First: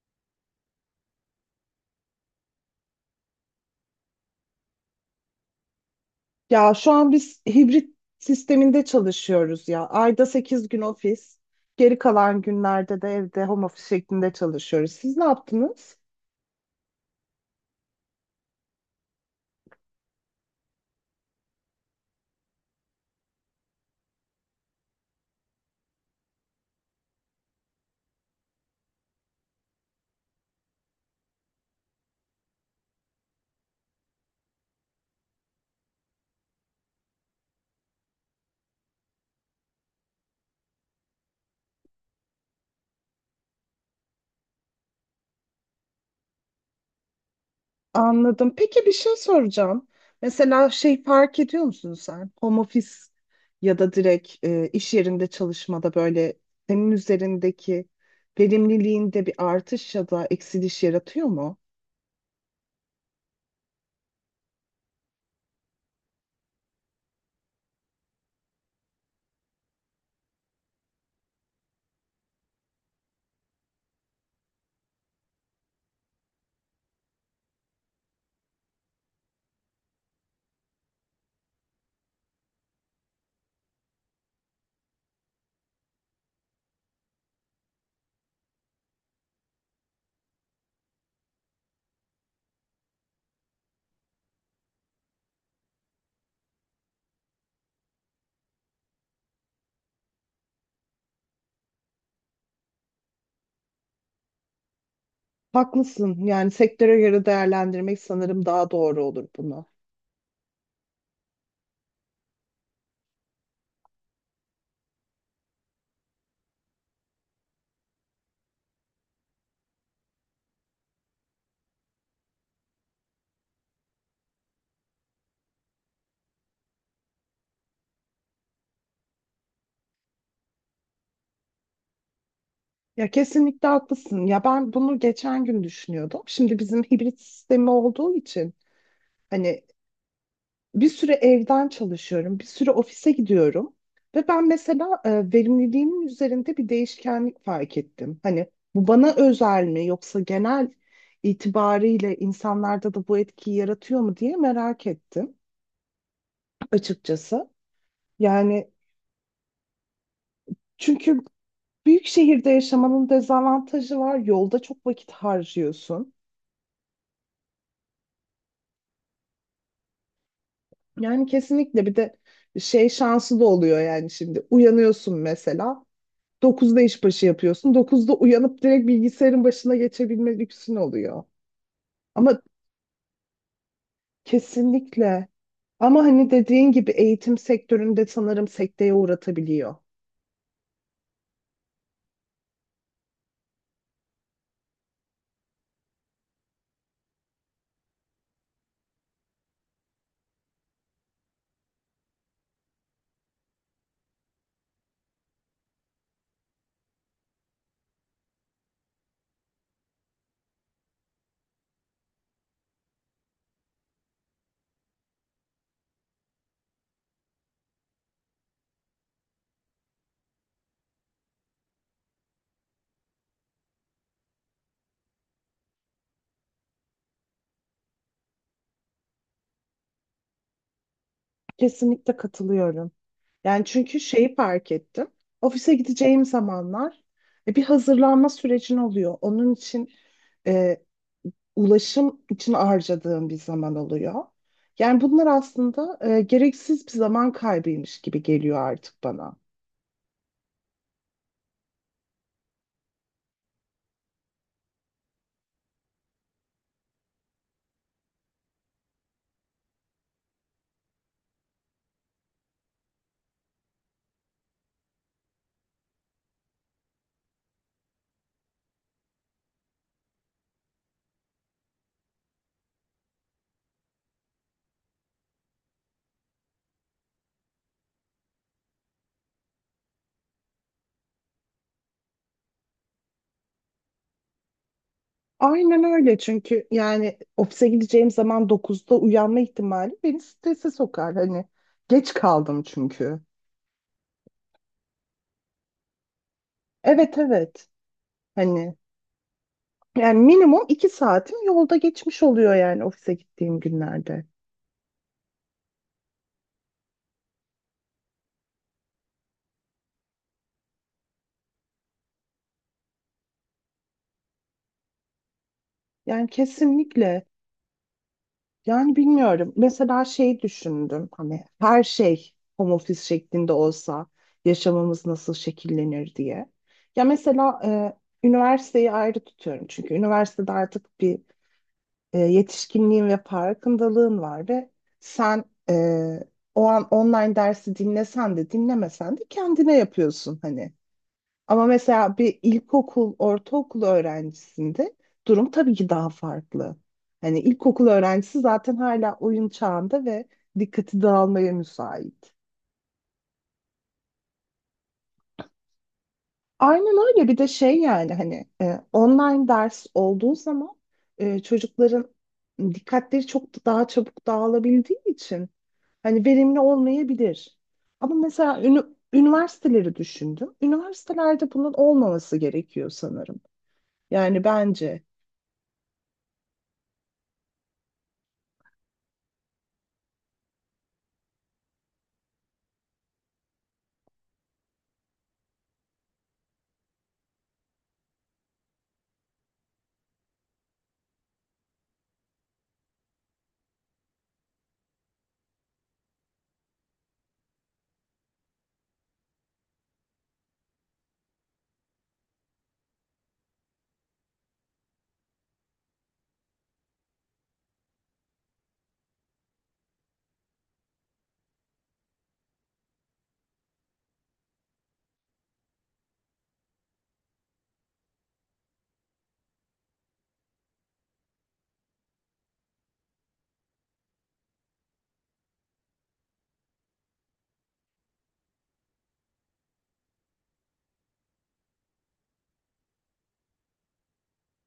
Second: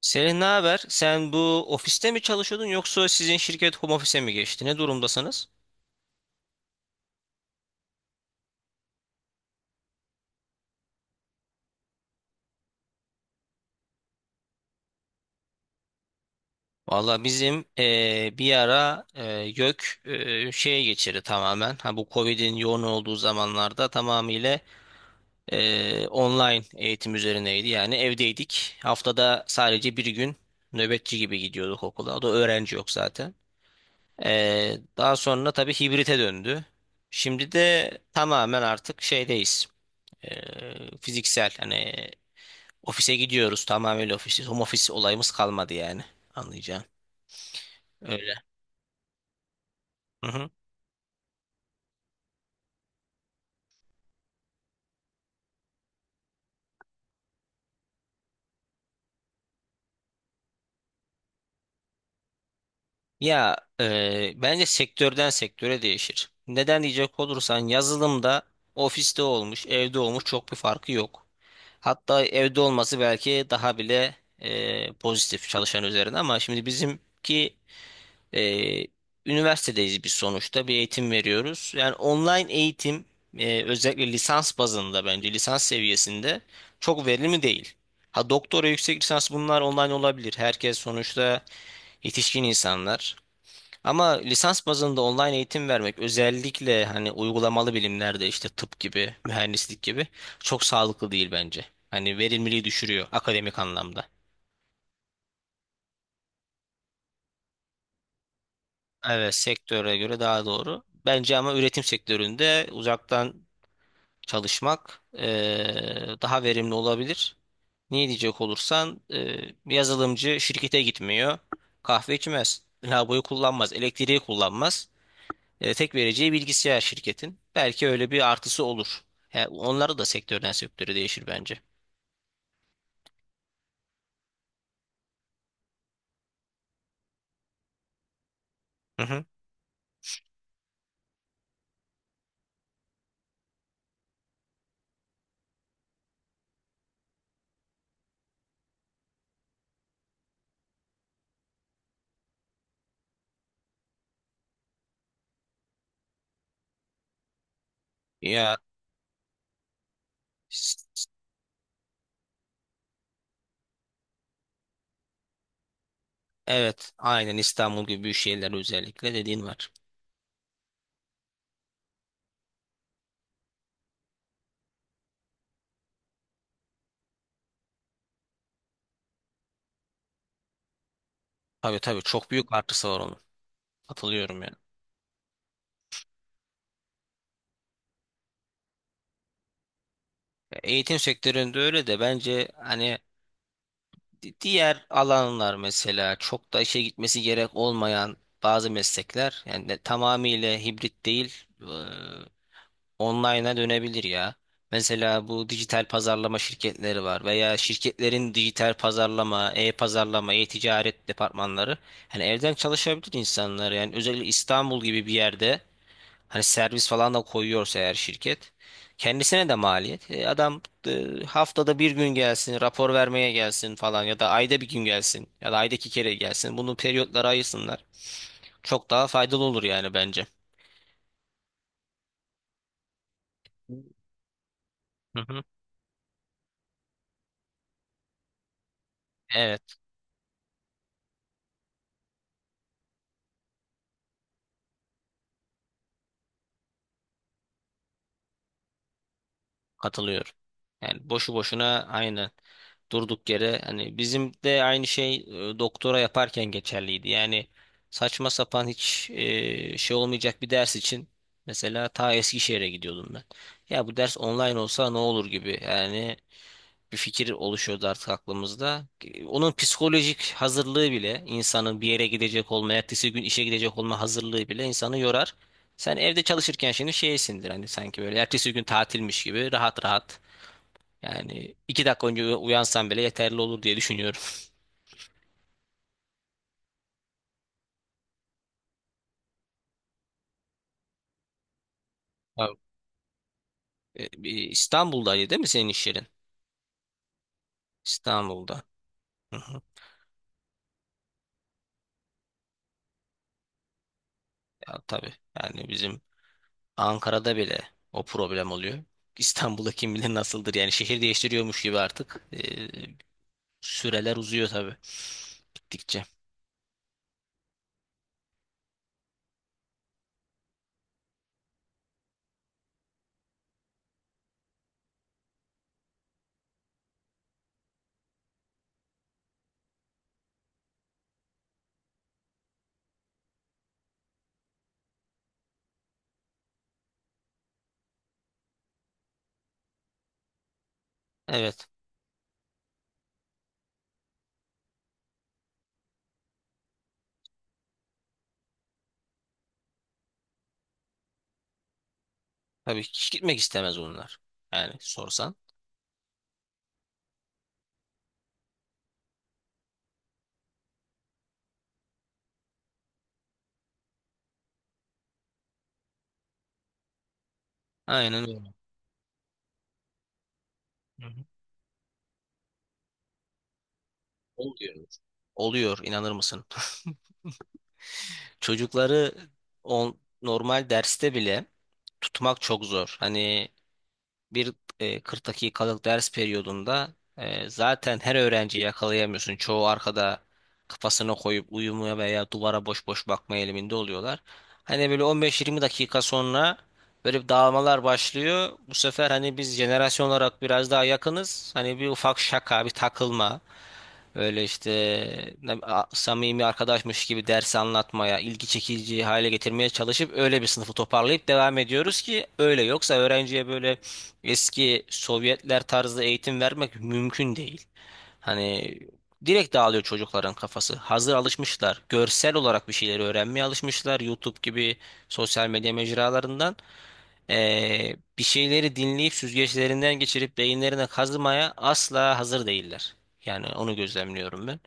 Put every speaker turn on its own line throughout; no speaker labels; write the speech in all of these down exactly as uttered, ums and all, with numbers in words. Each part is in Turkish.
Selin, ne haber? Sen bu ofiste mi çalışıyordun yoksa sizin şirket home office'e mi geçti? Ne durumdasınız?
Ya şu an biz hibrit sisteminde çalışıyoruz ya. Ayda sekiz gün ofis, geri kalan günlerde de evde home office şeklinde çalışıyoruz. Siz ne yaptınız?
Valla bizim eee, bir ara eee YÖK eee, şeye geçirdi tamamen. Ha, bu Covid'in yoğun olduğu zamanlarda tamamıyla eee, online eğitim üzerineydi. Yani evdeydik. Haftada sadece bir gün nöbetçi gibi gidiyorduk okula. O da öğrenci yok zaten. Eee, daha sonra tabii hibrite döndü. Şimdi de tamamen artık şeydeyiz. Eee, fiziksel hani ofise gidiyoruz, tamamen ofisiz. Home office olayımız kalmadı yani. Anlayacağım. Öyle.
Anladım. Peki bir şey soracağım.
Hı hı.
Mesela şey fark ediyor musun sen? Home office ya da direkt e, iş yerinde çalışmada böyle senin üzerindeki verimliliğinde bir artış ya da eksiliş yaratıyor mu?
Ya e, bence sektörden sektöre değişir. Neden diyecek olursan yazılımda ofiste olmuş, evde olmuş çok bir farkı yok. Hatta evde olması belki daha bile e, pozitif çalışan üzerine, ama şimdi bizimki Ee, üniversitedeyiz biz sonuçta, bir eğitim veriyoruz. Yani online eğitim, e, özellikle lisans bazında, bence lisans seviyesinde çok verimli değil. Ha, doktora, yüksek lisans bunlar online olabilir. Herkes sonuçta yetişkin insanlar. Ama lisans bazında online eğitim vermek, özellikle hani uygulamalı bilimlerde, işte tıp gibi, mühendislik gibi, çok sağlıklı değil bence. Hani verimliliği düşürüyor akademik anlamda.
Haklısın. Yani sektöre göre değerlendirmek sanırım daha doğru olur
Evet,
bunu.
sektöre göre daha doğru. Bence ama üretim sektöründe uzaktan çalışmak eee, daha verimli olabilir. Niye diyecek olursan eee, bir yazılımcı şirkete gitmiyor, kahve içmez, lavaboyu kullanmaz, elektriği kullanmaz. Eee, tek vereceği bilgisayar şirketin. Belki öyle bir artısı olur. Yani onları da sektörden sektöre değişir bence.
Ya kesinlikle haklısın. Ya ben bunu geçen gün düşünüyordum. Şimdi bizim hibrit sistemi olduğu için
Hı hı.
hani bir süre evden çalışıyorum, bir süre ofise gidiyorum ve ben mesela e, verimliliğimin üzerinde bir değişkenlik fark ettim. Hani bu bana özel mi yoksa genel itibariyle insanlarda da bu etkiyi yaratıyor mu diye merak ettim açıkçası.
Ya
Yani
s- s-
çünkü büyük şehirde yaşamanın dezavantajı var. Yolda çok vakit harcıyorsun.
evet, aynen, İstanbul gibi büyük şehirler özellikle dediğin var.
Yani kesinlikle bir de şey şansı da oluyor yani şimdi uyanıyorsun mesela dokuzda işbaşı yapıyorsun, dokuzda uyanıp direkt bilgisayarın başına geçebilme lüksün oluyor.
Tabii tabii, çok
Ama
büyük artısı var onun. Katılıyorum yani.
kesinlikle ama hani dediğin gibi eğitim sektöründe sanırım sekteye uğratabiliyor.
Ya, eğitim sektöründe öyle, de bence hani Di- diğer alanlar, mesela çok da işe gitmesi gerek olmayan bazı meslekler yani, de- tamamıyla hibrit değil, e, online'a dönebilir ya. Mesela bu dijital pazarlama şirketleri var, veya şirketlerin dijital pazarlama, e-pazarlama, e-ticaret departmanları. Hani evden çalışabilir insanlar yani, özellikle İstanbul gibi bir yerde. Hani servis falan da koyuyorsa eğer şirket, kendisine de maliyet. E, adam e, haftada bir gün gelsin, rapor vermeye gelsin falan, ya da ayda bir gün gelsin, ya da ayda iki kere gelsin. Bunu periyotlara ayırsınlar. Çok daha faydalı olur yani bence.
Kesinlikle katılıyorum. Yani çünkü şeyi fark ettim.
Hı hı.
Ofise gideceğim zamanlar e, bir hazırlanma sürecin oluyor. Onun
Evet,
için e, ulaşım için harcadığım bir zaman oluyor. Yani bunlar aslında e, gereksiz bir zaman kaybıymış gibi geliyor artık bana.
katılıyorum. Yani boşu boşuna aynı, durduk yere. Hani bizim de aynı şey e, doktora yaparken geçerliydi. Yani saçma sapan, hiç e, şey olmayacak bir ders için mesela ta Eskişehir'e gidiyordum ben. Ya, bu ders online olsa ne olur gibi yani, bir fikir oluşuyordu artık aklımızda. E, Onun psikolojik hazırlığı bile, insanın bir yere gidecek olma, ertesi gün işe gidecek olma hazırlığı bile insanı yorar. Sen evde çalışırken şimdi şeysindir hani, sanki böyle ertesi gün tatilmiş gibi rahat rahat, yani iki dakika önce uya- uyansam bile yeterli olur diye düşünüyorum.
Aynen öyle çünkü yani ofise gideceğim zaman dokuzda uyanma ihtimali beni strese sokar. Hani geç
Tabii.
kaldım çünkü.
E, bir İstanbul'daydı değil mi senin iş yerin?
Evet, evet,
İstanbul'da.
hani
Hı hı.
yani minimum iki saatim yolda geçmiş oluyor yani ofise gittiğim günlerde.
Ya, tabii. Yani bizim Ankara'da bile o problem oluyor. İstanbul'da kim bilir nasıldır. Yani şehir değiştiriyormuş gibi artık. E, süreler uzuyor tabii. Gittikçe.
Yani kesinlikle yani bilmiyorum mesela şey düşündüm hani her şey home office şeklinde olsa yaşamımız nasıl şekillenir diye. Ya mesela e, üniversiteyi ayrı tutuyorum çünkü üniversitede artık bir e, yetişkinliğin ve farkındalığın var ve sen e, o an online dersi dinlesen de dinlemesen de kendine yapıyorsun hani. Ama
Evet.
mesela bir ilkokul, ortaokul öğrencisinde durum tabii ki daha farklı. Hani ilkokul öğrencisi zaten hala oyun çağında ve dikkati dağılmaya müsait.
Tabii hiç gitmek istemez onlar, yani sorsan.
Aynen öyle. Bir de şey yani hani e, online ders olduğu zaman e, çocukların dikkatleri çok daha çabuk dağılabildiği için hani verimli olmayabilir. Ama
Aynen öyle.
mesela ünü- üniversiteleri düşündüm.
Hı hı.
Üniversitelerde bunun olmaması gerekiyor sanırım. Yani
Oluyor.
bence.
Oluyor. İnanır mısın? Çocukları on, normal derste bile tutmak çok zor. Hani bir e, kırk dakikalık ders periyodunda e, zaten her öğrenciyi yakalayamıyorsun. Çoğu arkada kafasına koyup uyumaya veya duvara boş boş bakma eğiliminde oluyorlar. Hani böyle on beş yirmi dakika sonra böyle bir dağılmalar başlıyor. Bu sefer hani biz jenerasyon olarak biraz daha yakınız. Hani bir ufak şaka, bir takılma. Öyle işte, ne- a- samimi arkadaşmış gibi dersi anlatmaya, ilgi çekici hale getirmeye çalışıp öyle bir sınıfı toparlayıp devam ediyoruz, ki öyle yoksa öğrenciye böyle eski Sovyetler tarzı eğitim vermek mümkün değil. Hani direkt dağılıyor çocukların kafası. Hazır alışmışlar. Görsel olarak bir şeyleri öğrenmeye alışmışlar. YouTube gibi sosyal medya mecralarından eee, bir şeyleri dinleyip süzgeçlerinden geçirip beyinlerine kazımaya asla hazır değiller. Yani onu gözlemliyorum ben.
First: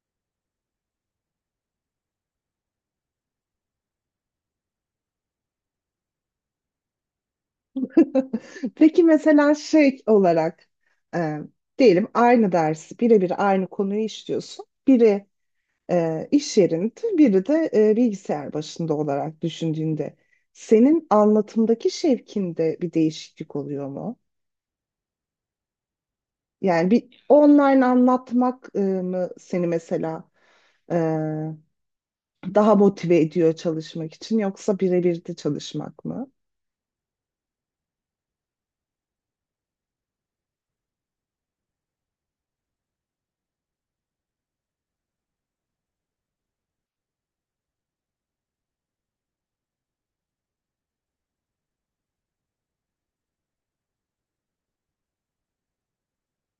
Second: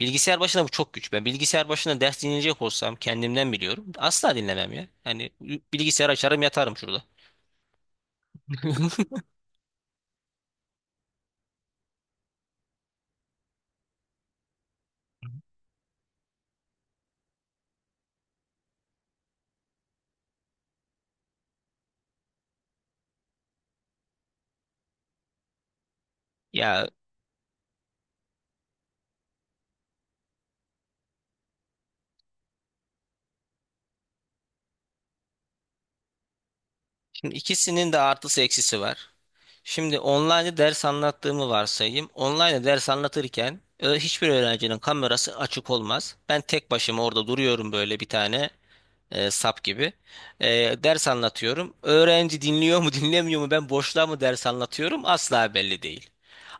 Bilgisayar başında bu çok güç. Ben bilgisayar başında ders dinleyecek olsam kendimden biliyorum. Asla dinlemem ya. Yani bilgisayar açarım, yatarım şurada.
Peki mesela şey olarak e, diyelim aynı dersi birebir aynı konuyu işliyorsun. Biri e, iş yerinde, biri de e, bilgisayar başında olarak düşündüğünde senin anlatımdaki şevkinde bir değişiklik oluyor mu?
Ya,
Yani bir online anlatmak e, mı seni mesela e, daha motive ediyor çalışmak için yoksa birebir de çalışmak mı?
şimdi ikisinin de artısı eksisi var. Şimdi online ders anlattığımı varsayayım. Online ders anlatırken e, hiçbir öğrencinin kamerası açık olmaz. Ben tek başıma orada duruyorum böyle bir tane e, sap gibi. E, Ders anlatıyorum. Öğrenci dinliyor mu dinlemiyor mu, ben boşluğa mı ders anlatıyorum, asla belli değil.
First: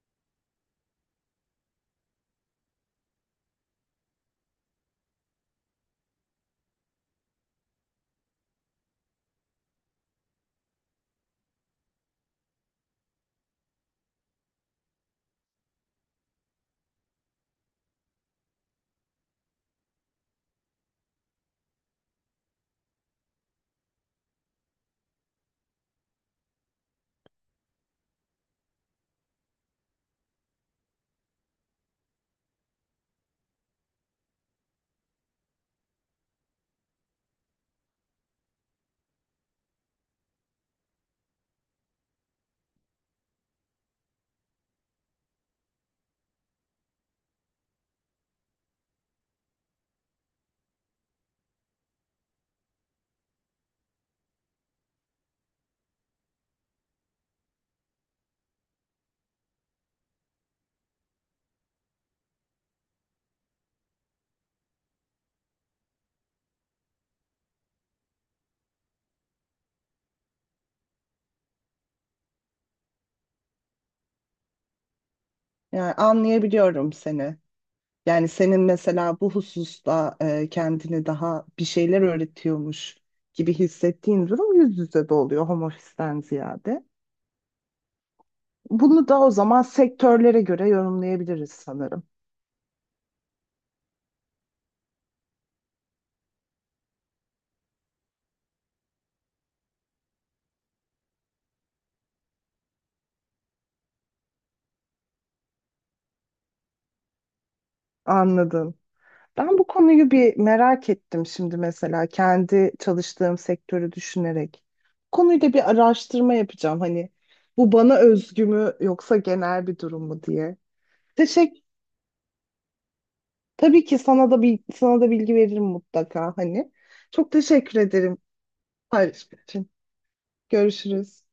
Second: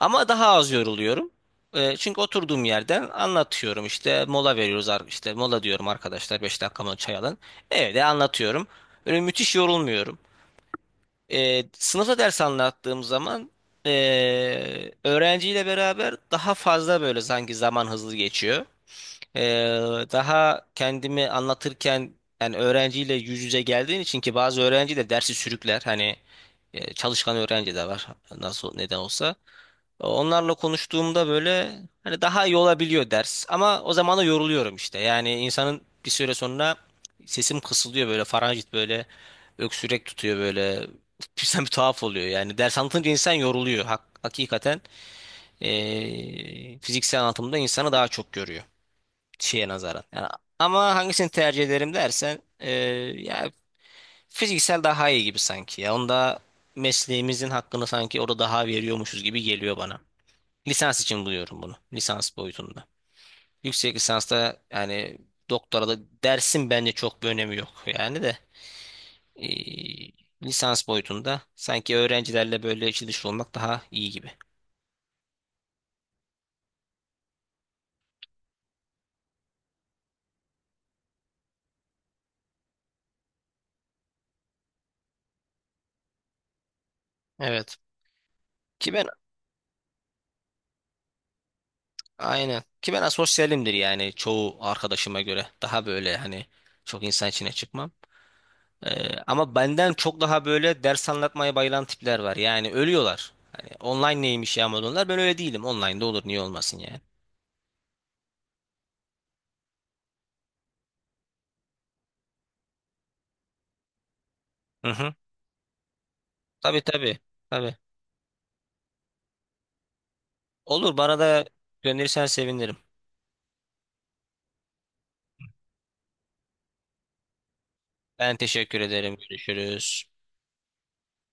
Ama daha az yoruluyorum. E, çünkü oturduğum yerden anlatıyorum, işte mola veriyoruz, ar- işte mola diyorum arkadaşlar, beş dakika mı çay alın. Evde anlatıyorum. Böyle müthiş yorulmuyorum. E, sınıfta ders anlattığım zaman e, öğrenciyle beraber daha fazla, böyle sanki zaman hızlı geçiyor. E, Daha kendimi anlatırken, yani öğrenciyle yüz yüze geldiğin için, ki bazı öğrenci de dersi sürükler. Hani e, çalışkan öğrenci de var nasıl neden olsa. Onlarla konuştuğumda böyle hani daha iyi olabiliyor ders. Ama o zaman da yoruluyorum işte. Yani insanın bir süre sonra sesim kısılıyor böyle, faranjit böyle öksürek tutuyor böyle. Sen bir tuhaf oluyor yani. Ders anlatınca insan yoruluyor. Hak- hakikaten eee, fiziksel anlatımda insanı daha çok görüyor şeye nazaran. Yani, ama hangisini tercih ederim dersen eee, ya, fiziksel daha iyi gibi sanki ya. Onda mesleğimizin hakkını sanki orada daha veriyormuşuz gibi geliyor bana. Lisans için buluyorum bunu, lisans boyutunda. Yüksek lisansta yani doktora da dersin bence çok bir önemi yok. Yani de e, lisans boyutunda sanki öğrencilerle böyle içi dışı olmak daha iyi gibi.
Yani anlayabiliyorum seni. Yani senin mesela bu hususta e, kendini daha bir şeyler öğretiyormuş gibi hissettiğin durum yüz yüze de oluyor home office'ten ziyade.
Evet. Ki ben,
Bunu da o zaman sektörlere göre yorumlayabiliriz sanırım.
aynen. Ki ben asosyalimdir yani, çoğu arkadaşıma göre. Daha böyle hani çok insan içine çıkmam. Ee, ama benden çok daha böyle ders anlatmaya bayılan tipler var. Yani ölüyorlar. Hani online neymiş ya modunlar. Ben öyle değilim. Online'da olur, niye olmasın yani.
Anladım. Ben bu konuyu bir merak ettim şimdi mesela kendi çalıştığım sektörü düşünerek.
Hı hı.
Bu konuyla bir araştırma yapacağım
Tabii
hani
tabii.
bu
Tabii.
bana özgü mü yoksa genel bir durum mu diye.
Olur, bana da
Teşekkür
gönderirsen sevinirim.
tabii ki sana da bir sana da bilgi veririm mutlaka hani. Çok teşekkür ederim
Ben teşekkür ederim.
paylaşım için.
Görüşürüz.
Görüşürüz.